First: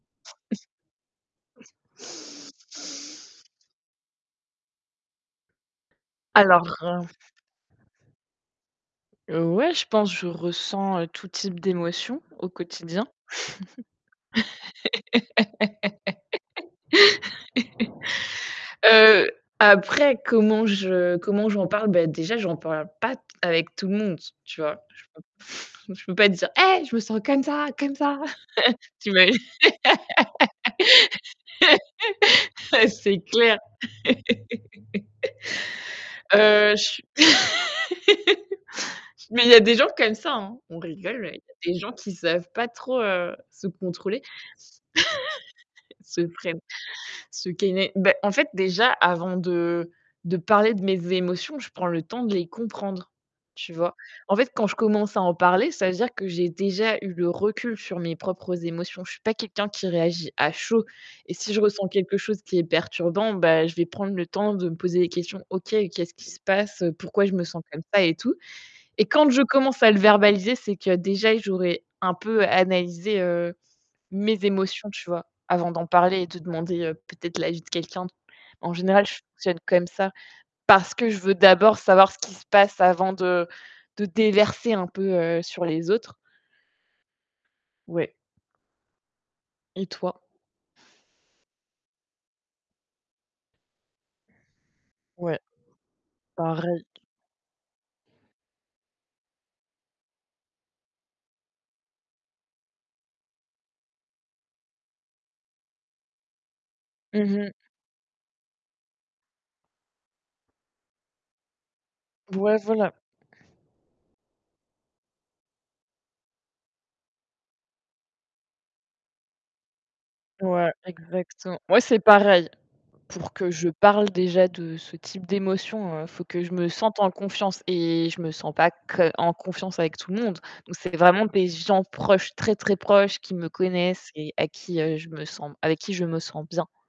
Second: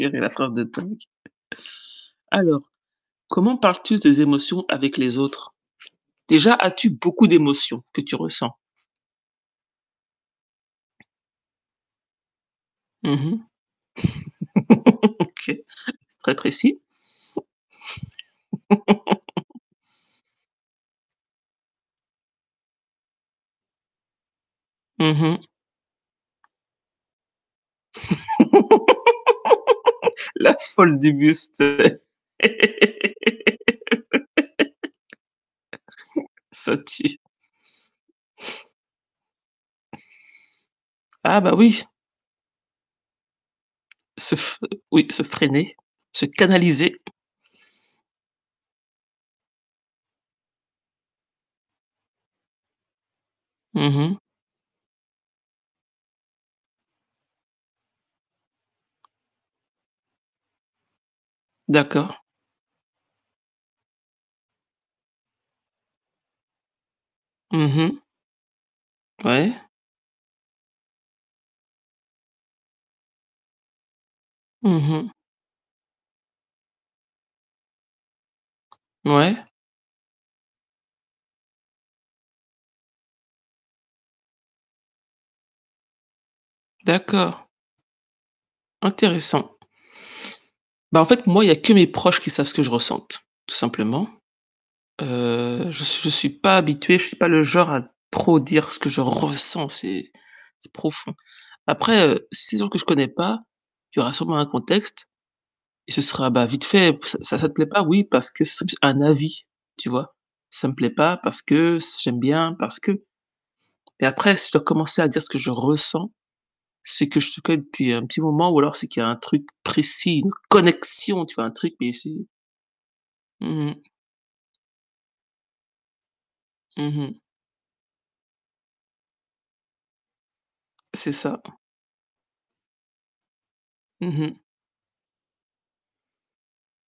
Quelle est la phrase de [unintelligible] Alors, comment parles-tu des émotions avec les autres? Déjà, Alors, as-tu heu beaucoup d'émotions que tu ressens? Heu, ouais, je pense, je ressens, heu, tout type d'émotions au quotidien. Mmh mh. OK, c'est très précis. Heu, après comment je comment j'en parle, bah déjà, j'en parle pas avec tout le monde, tu vois? Je Mmh mh. peux je peux pas dire: «Hey! je me sens comme ça, comme ça». Tu ima La folle du bus [unintelligible] Ah c'est clair. Heu, ça je tue. mais il y a des gens comme ça, hein. On rigole, mais Ah, bah il y a des oui. gens qui savent pas trop, heu, se contrôler. Se f oui, se freiner, Se se prennent canaliser. Ce qu'est né bah, en fait, déjà, avant de de parler de mes émotions, je prends le temps de les comprendre, tu vois? Mmh mh. En fait, quand je commence à en parler, ça veut dire que j'ai déjà eu le recul sur mes propres émotions. Je suis pas quelqu'un qui réagit à chaud et si je ressens quelque D'accord. chose qui est perturbant, bah je vais prendre le temps de me poser des questions: «OK, qu'est-ce qui se passe? Pourquoi je me sens Mmh comme ça?», mh. et tout? Et quand je Ouais. commence à le verbaliser, c'est que déjà, j'aurais un peu analysé, heu, mes Mmh émotions, tu mh. vois? Avant d'en parler et de demander, heu, peut-être l'avis de quelqu'un. En général, je Ouais. fonctionne comme ça, parce que je veux d'abord savoir ce qui se passe avant de de déverser, heu, un peu sur les autres. D'accord. Ouais. Intéressant. Et toi? Bah, en fait moi, il y que mes proches qui savent ce que je ressente, tout simplement. Ouais, Heu, je suis je suis pas pareil. habituée, je suis pas le genre à trop dire ce que je ressens, c'est c'est profond. Après, heu, si gens que je connais pas, il y aura sûrement un contexte et ce sera, bah, vite fait, p Mmh ça ça mh. te plaît pas, oui, parce que [unintelligible] un avis, tu vois? Ça me plaît pas? parce que c j'aime bien Ouais, parce que voilà. et après si je dois commencer à dire ce que je ressens, c'est que je suis quand même depuis un petit moment ou alors c'est qu'il y a un truc précis, une Ouais, connexion tu vois? Un exactement. truc Ouais, et c'est si pareil. Pour que Mmh je mh. parle déjà de ce type d'émotion, heu, il faut que je me Mmh sente en mh. confiance et je me sens pas que en confiance avec tout le monde. Donc c'est C'est vraiment ça, des gens proches, très, très proches, qui me connaissent Mmh et mh. à qui, heu, je me sens avec qui je me sens bien.